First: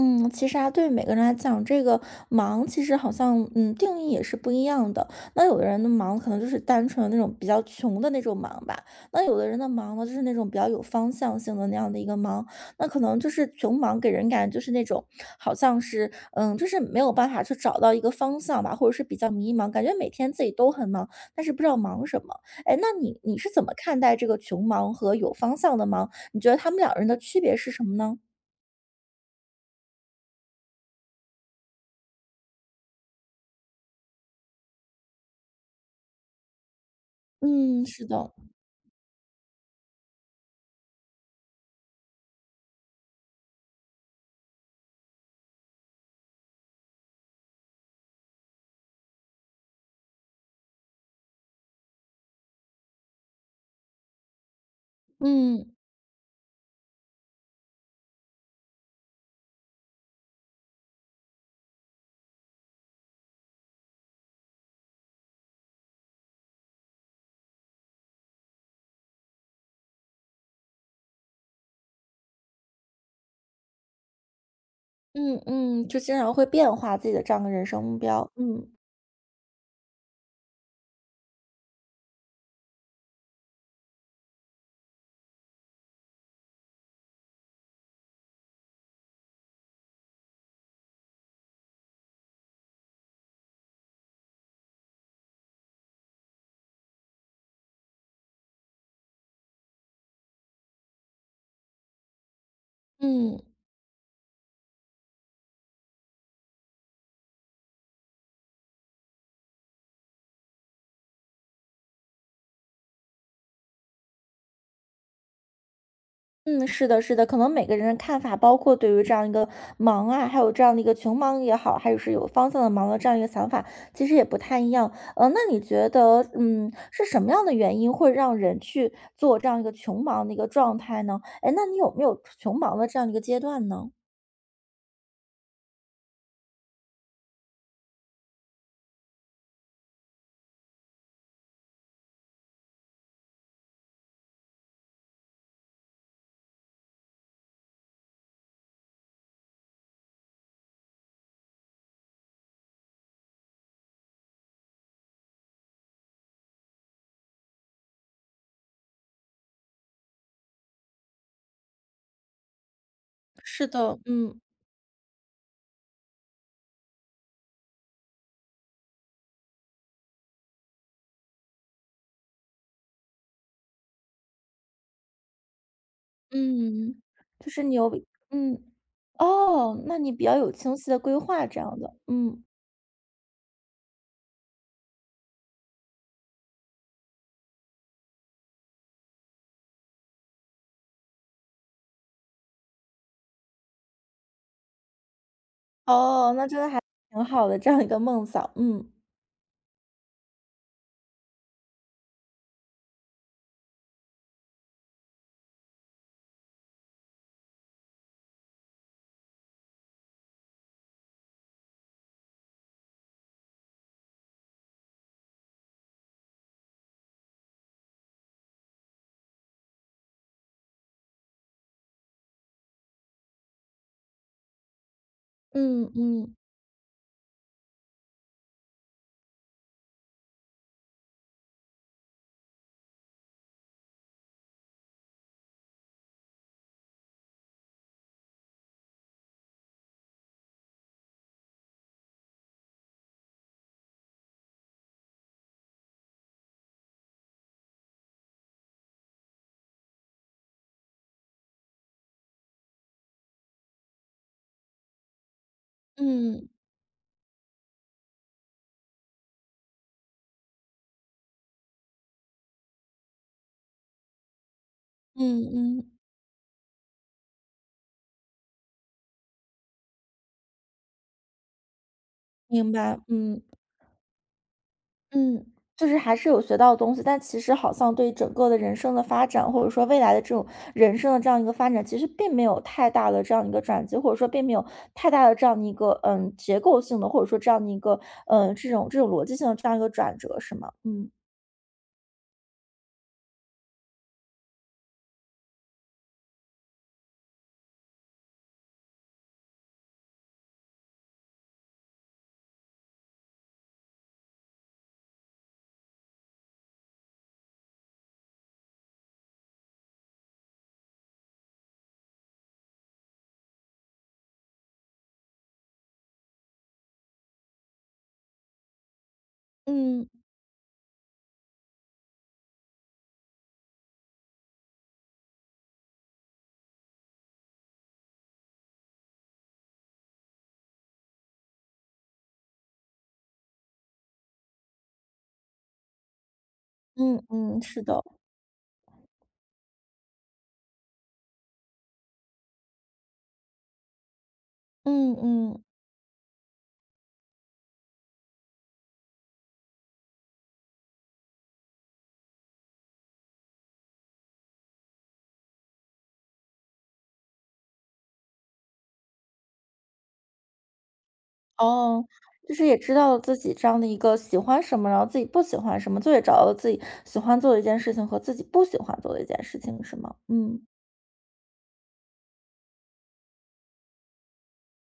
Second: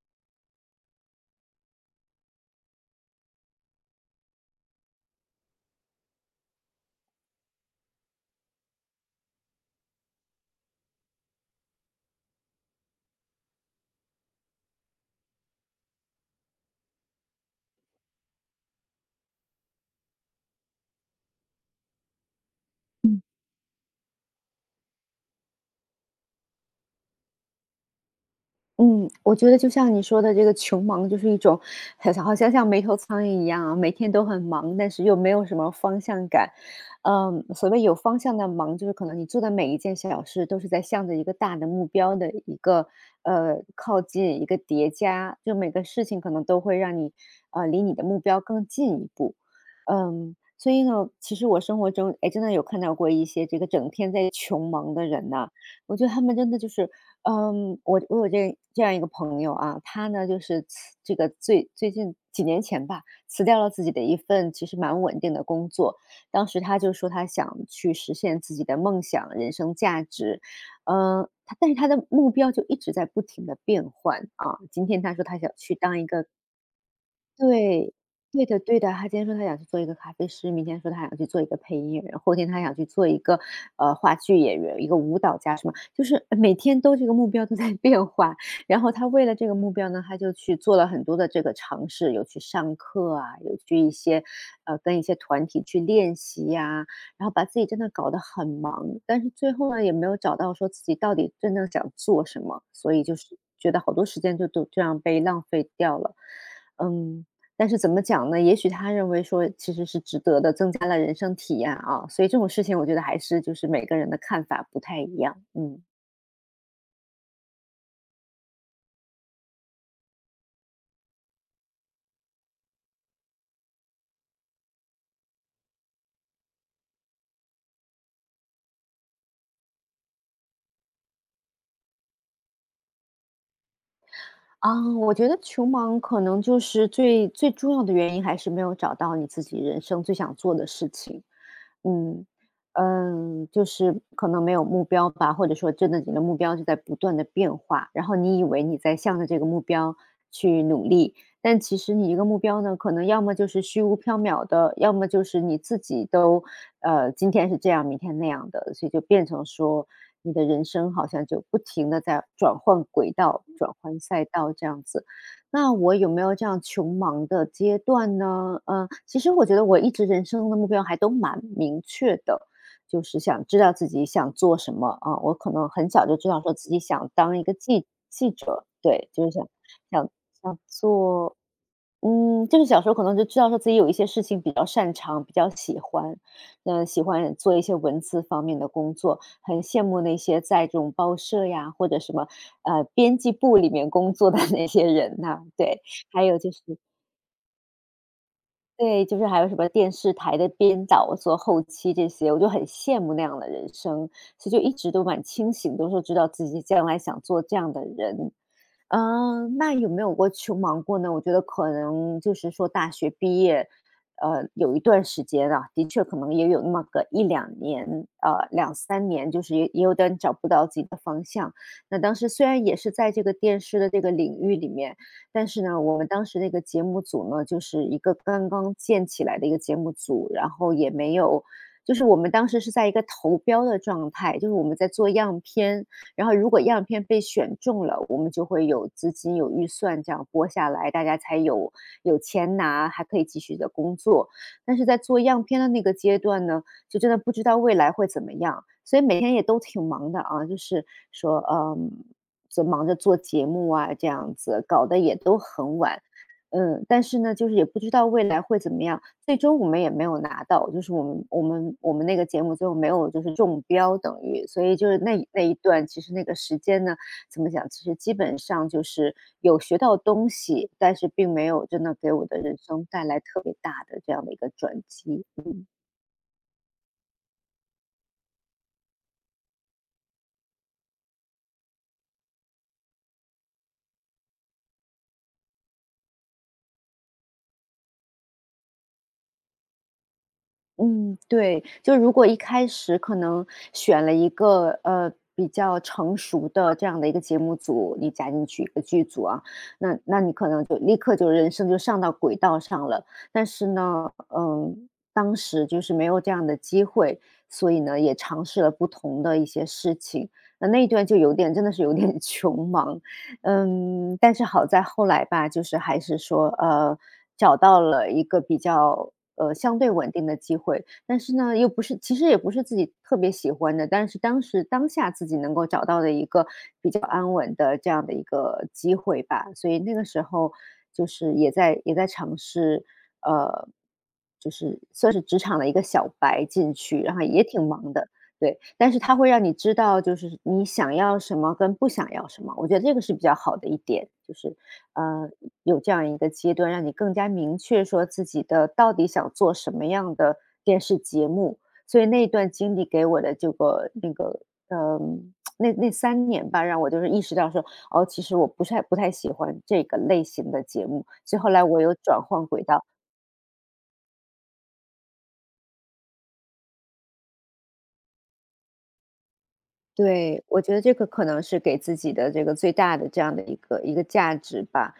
嗯，其实啊，对于每个人来讲，这个忙其实好像，定义也是不一样的。那有的人的忙可能就是单纯的那种比较穷的那种忙吧，那有的人的忙呢，就是那种比较有方向性的那样的一个忙。那可能就是穷忙给人感觉就是那种好像是，就是没有办法去找到一个方向吧，或者是比较迷茫，感觉每天自己都很忙，但是不知道忙什么。哎，那你嗯你是怎么看待这个穷忙和有方向的忙？你觉得他们两人的区别是什么呢？嗯，我觉得就像你说的这个穷忙，就是一种好像像没头苍蝇一样啊，每天都很忙，但是又没有什么方向感。嗯，所谓嗯，有是方的。向的忙，就是可能你做的每一件小事都是在向着一个大的目标的一个靠近，一个叠加，就每个事情可能都会让你离你的目标更进一步。嗯，所以呢，其实我生活中哎真的有看到过一些这个整天在穷忙的人呐、嗯，我觉得他们真的就是嗯，我有这样一个朋友啊，他呢就是辞这个最近几年前吧，辞掉了自己的一份其实蛮稳定的工作。当时他就说他想去实现自己的梦想、人生价值，嗯，他但是他的目标就一直在不停的变换啊。今天他说他嗯想去嗯，就当一经个常会变化自己的这样一个人生对，目标，对的嗯，对的，他今天说他想去做一个咖啡师，明天说他想去做一个配音演员，后天他想去做一个话剧演员，一个舞蹈家什么，就是每天都这个目标都在 变化。然后他为了这个目标呢，他就去做了很多的这个尝试，有去上课啊，有去一些跟一些团体去练习呀、然后把自己真的搞得很忙，但是最后呢也没有找到说自己到底真正想做什么，所以就嗯，是觉得好多时间就都这样被浪费掉了。嗯，但是怎么讲呢？也许他认为说其实是值得的，增加了人生体验啊。所以这种事情，我觉得还是就是每个人的看法不太一样。嗯。嗯，是的，是的，可能每个人的看法，包括对于这样一个忙啊，还有这样的一个穷忙也好，还有是有方向的忙的这样一个想法，其实也不太一样。那你觉得，是什么样的原因会让人去做这样一个穷忙的一个状态呢？哎，那你有没有穷忙的这样一个阶段呢？啊，我觉得穷忙可能就是最重要的原因，还是没有找到你自己人生最想做的事情。嗯嗯，就是可能没有目标吧，或者说真的你的目标就在不断的变化，然后你以为你在向着这个目标去努力，但其实你一个目标呢，可能要么就是虚无缥缈的，要么就是你自己都今天是这样，明天那样的，所以就变成说你的人生好像就不停的在转换轨道、是转的，换赛嗯。道这样子。那我有没有这样穷忙的阶段呢？嗯，其实我觉得我一直人生的目标还都蛮明确的，就是想知道自己想做什么啊。我可能很小就知道说自己嗯嗯，想当一就个是你记有，记嗯。者，对，就是哦，那想你比较有想清晰的规做划这样的，嗯，嗯，就是小时候可能就知道说自己有一些事情比较擅长，比较喜欢，嗯，喜欢做一些文字方面的工作，很羡慕那些在这种报社呀，或者什么编辑部里面工作的 那些人呐、对，还哦，有那就真是的还挺好的，这样一个梦想，嗯，对，就是还有什么电视台的编导做后期这些，我就很羡慕那样的人生，所以就一直都蛮清醒，都说知道自己将来想做这样的人，嗯，那有没有过穷忙过呢？我觉得可能就是说大学毕业，有一段时间啊，的确可能也有那么个一两年，两三年，就是也有点找不到自己的方向。那当时虽然也是在这个电视的这个领域里面，但是呢，嗯我们当嗯时那个节目组呢，就是一个刚刚建起来的一个节目组，然后也没有，就是我们当时是在一个投标的状态，就是我们在做样片。然后如果样片被选中了，我们就会有资金、有预算这样拨下来，大家才有钱拿，还可以继续的工作。但是在做样片的那个阶段呢，就真的不知道未来会怎么样，所以每天也都挺忙的啊，就是说，嗯，就忙着做节目啊，这样子搞得也都很晚。嗯嗯，但是呢，就是也不知道未来会怎么样，最终我们也没有拿到，就是我们那个节目最后没有就是中标，等于，所以就是嗯那一段，嗯，其实那个时间呢，怎么讲，其实基本上就是有学到东西，但是并没有真的给我的人明生白，带来嗯特别大的这样的一个转机。嗯，就是还是有学到东西，但其实好像对整个的人生的发展，或者说未来的这种人生的这样一个发展，其实并没有太大的这样一个转机，或者说并没有太大的这样的一个结构性的，或者说这样的一个这种逻辑性的这样一个转折，是吗？嗯嗯，对，就如果一开始可能选了一个比较成熟的这样的一个节目组，你加进去一个剧组啊，那你可能就立刻就人生就上到轨道上了。但是呢，嗯，当时就是没有这样的机会，所以呢也尝试了不同的一些事情。那一段就有点真的是有点 穷忙，嗯，但是好在后来吧，就是还是说找到了一个比较相对嗯稳定的机会，但是呢，又不是其实也不是自己特别喜欢的，但是当时当下自己能够找到的一个比较安稳的这样的一个机会吧。所以那个时候就是也在尝试，呃，就是算是职场的一个小白进去，然嗯后也嗯，挺是忙的，的，对。但是它会让你知道，就是你想要什么跟不想要什么，我觉得这个是比较好的一点，就是嗯呃，嗯。有这样一个阶段，让你更加明确说自己的到底想做什么样的电视节目。所以那一段经历给我的这个那个，嗯，那三年吧，让我就是意识到说，哦，其实我不太喜欢这个类型的节目，所以后来我有哦，转换就轨是也道。知道了自己这样的一个喜欢什么，然后自己不喜欢什么，就也找到了自己喜欢做的一件事情和自己不喜欢做的一件事情，是吗？对，嗯，我觉得这个可能是给自己的这个最大的这样的一个价值吧，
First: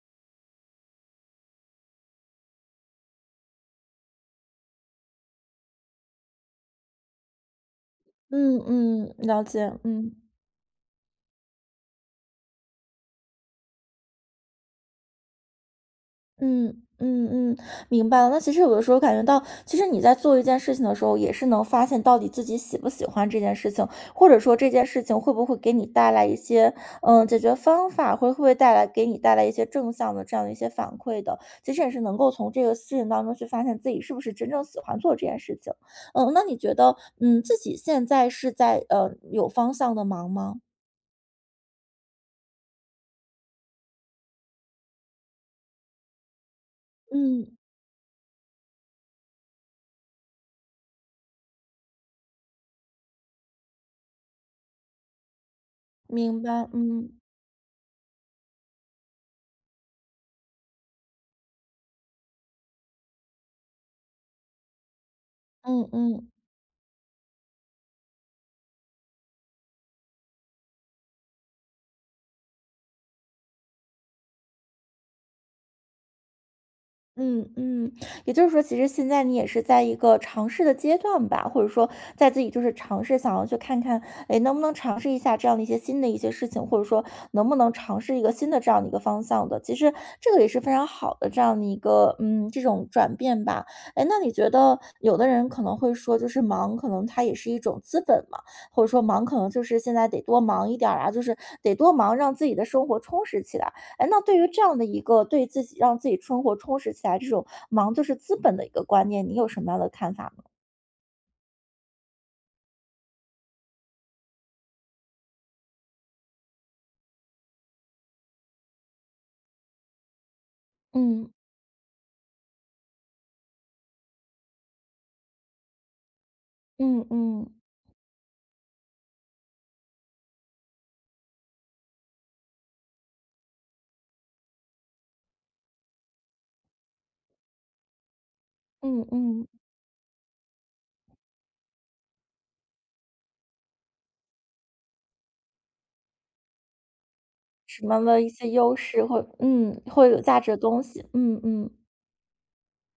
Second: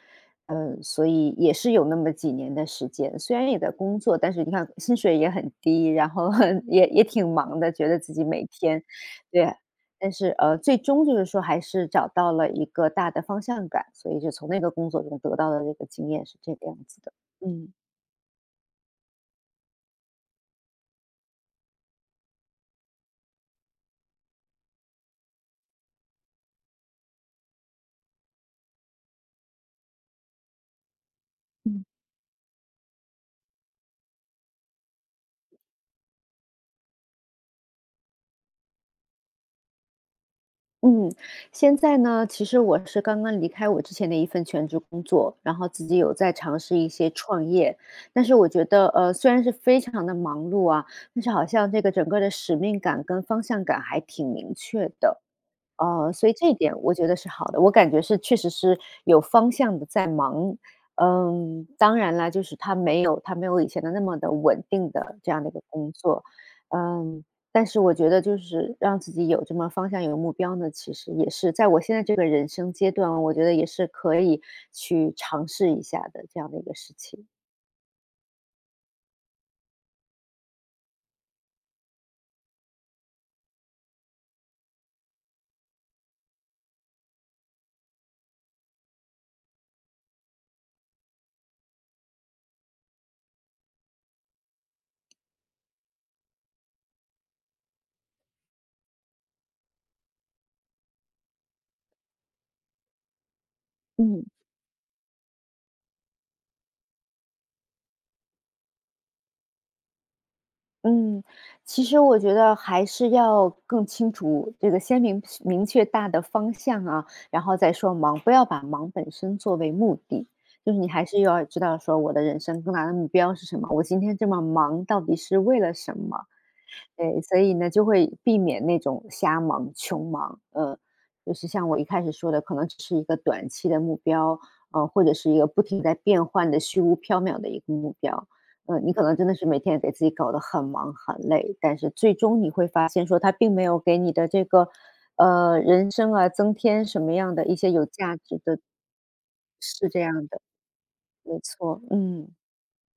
嗯，所以也是有那么几年的时间，虽然也在工作，但是你看薪水也很低，然后 也挺忙的，觉得自己每嗯天，嗯，了对，解，但嗯。是最终就是说还是找到了一个大的方向感，所以就从那个工作中得到的这个经验是这个样嗯子的，嗯嗯，嗯。明白了。那其实有的时候感觉到，其实你在做一件事情的时候，也是能发现到底自己喜不喜欢这件事情，或者说这件事情会不会给你带来一些解决方法，会不会带来给你带来一些正向的这样的一些反馈的。其实嗯。也是能够从这个事情当中去发现自己是不是真正喜欢做这件事情。嗯，那你觉得自己现在是在有方向的忙吗？嗯，现在呢，其实我是刚刚离开我之前的一份全职工作，然后自己有在尝试一些创嗯，业。但是我觉得，虽然是非常的忙碌啊，但是好像这个整个的使命感跟方向感还挺明确的。呃，所以明这一白。点我觉得嗯是好的，我感觉是确实是有方向的在忙。嗯，当然啦，就是他没有以前的那么的稳定的这样的一个嗯工作。嗯。嗯，但是我觉得就是让自己有这么方向、有目标呢，其实也是在我现在这个人生阶段，我觉得也是可以去尝试一下的这样的一个事情。嗯嗯，也就是说，其实现在你也是在一个尝试的阶段吧，或者说在自己就是尝试，想要去看看，哎，能不能尝试一下这样的一些新的一些事情，或者说能不能尝试一个新的这样的一个方向的。其实这个也是非常好的这样的一个，这种转变吧。哎，那你觉得有的人可能会说，就是忙，可能它也是一种资本嘛，或者说忙可能就是现在得多忙一点儿啊，就是得多忙，让自己的生活充实起来。哎，那嗯。对于这样的一个对自己让自己生活充实起来这种“忙就是资本”的一个观念，你有什么样的看法吗？嗯，其实我觉得还是要更清楚这个先明确大的方向啊，然后再说忙，不要把忙本身作为目的。就是你还是要知道说我的人生更大的目标是什么，我今天这么忙到底是为了什么？嗯对，所嗯，以呢，就会避免那种瞎忙、穷忙。呃，就是像我一开始说的，可能只是一个短期的目标，或者是一个不停在变换的虚无缥缈的一个目标。嗯，你嗯可嗯能真的是嗯，每天给自己搞得很忙很累，但是最终你会发现说它并没有给你的这个，人生啊，增添什么样的一些什有么价的一值些的优势或是这会有样价的，值的东西，没嗯嗯。错，嗯。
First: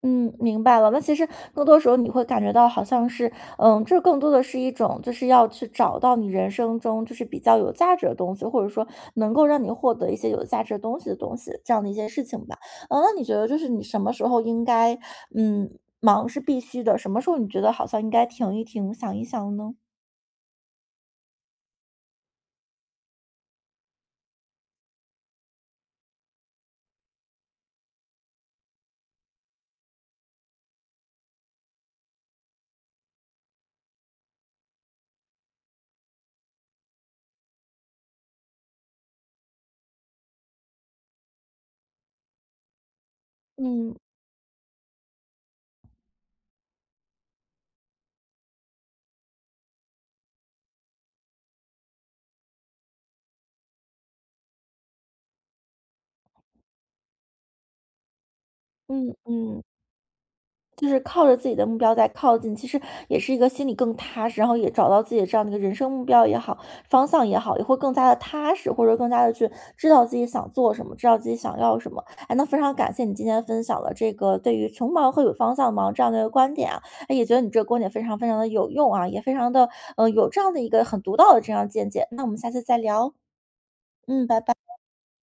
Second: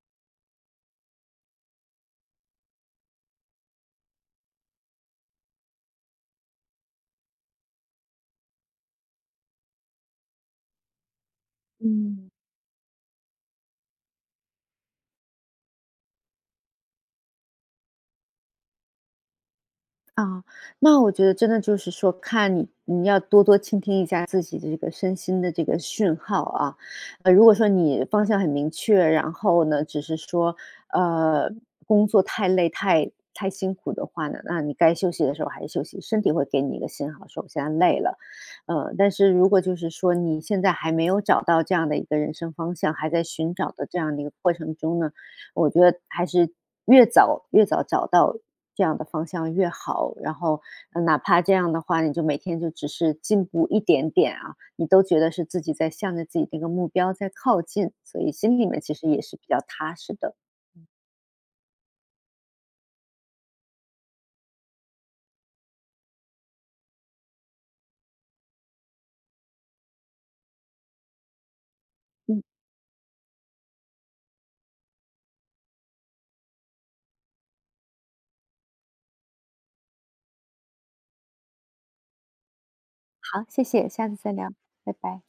嗯，明白了。那其实更多时候你会感觉到好像是，这更多的是一种，就是要去找到你人生中就是比较有价值的东西，或者说能够让你获得一些有价值的东西的东西，这样的一些事嗯。情吧。嗯，那你觉得就是你什么时候应该，嗯，忙是必须的，什么时候你觉得好像应该停一停，想一想呢？啊，那我觉得真的就是说，看你要多多倾听一下自己的这个身心的这个讯号啊。呃，如果说你方向很明确，然后呢，只是说，呃，工作太累、太辛苦的话呢，那你该休息的时候还是休息，身体会给你一个信号，说我现在累了。呃，但是如果就是说你现在还没有找到这样的一个人生方向，还在寻找的嗯这样的一个过程中呢，我觉得还是越早找到这样的方向越好。然后，哪怕这样的话，你就每天就只是进步一点点啊，你都觉得是自己在向着自己那个目标在靠近，所以心里面其实嗯也是比较嗯。踏实的。就是靠着自己的目标在靠近，其实也是一个心里更踏实，然后也找到自己的这样的一个人生目标也好，方向也好，也会更加的踏实，或者更加的去知道自己想做什么，知道自己想要什么。哎，嗯，那非常感谢你今天分享了这个对于“穷忙”和“有方向忙”这样的一个观点啊，哎，也觉得你这个观点非常非常的有用啊，也非常的有这样的一个很独到的这样见解。那我们下次再聊，好，谢谢，下次嗯，再拜聊，拜。拜拜。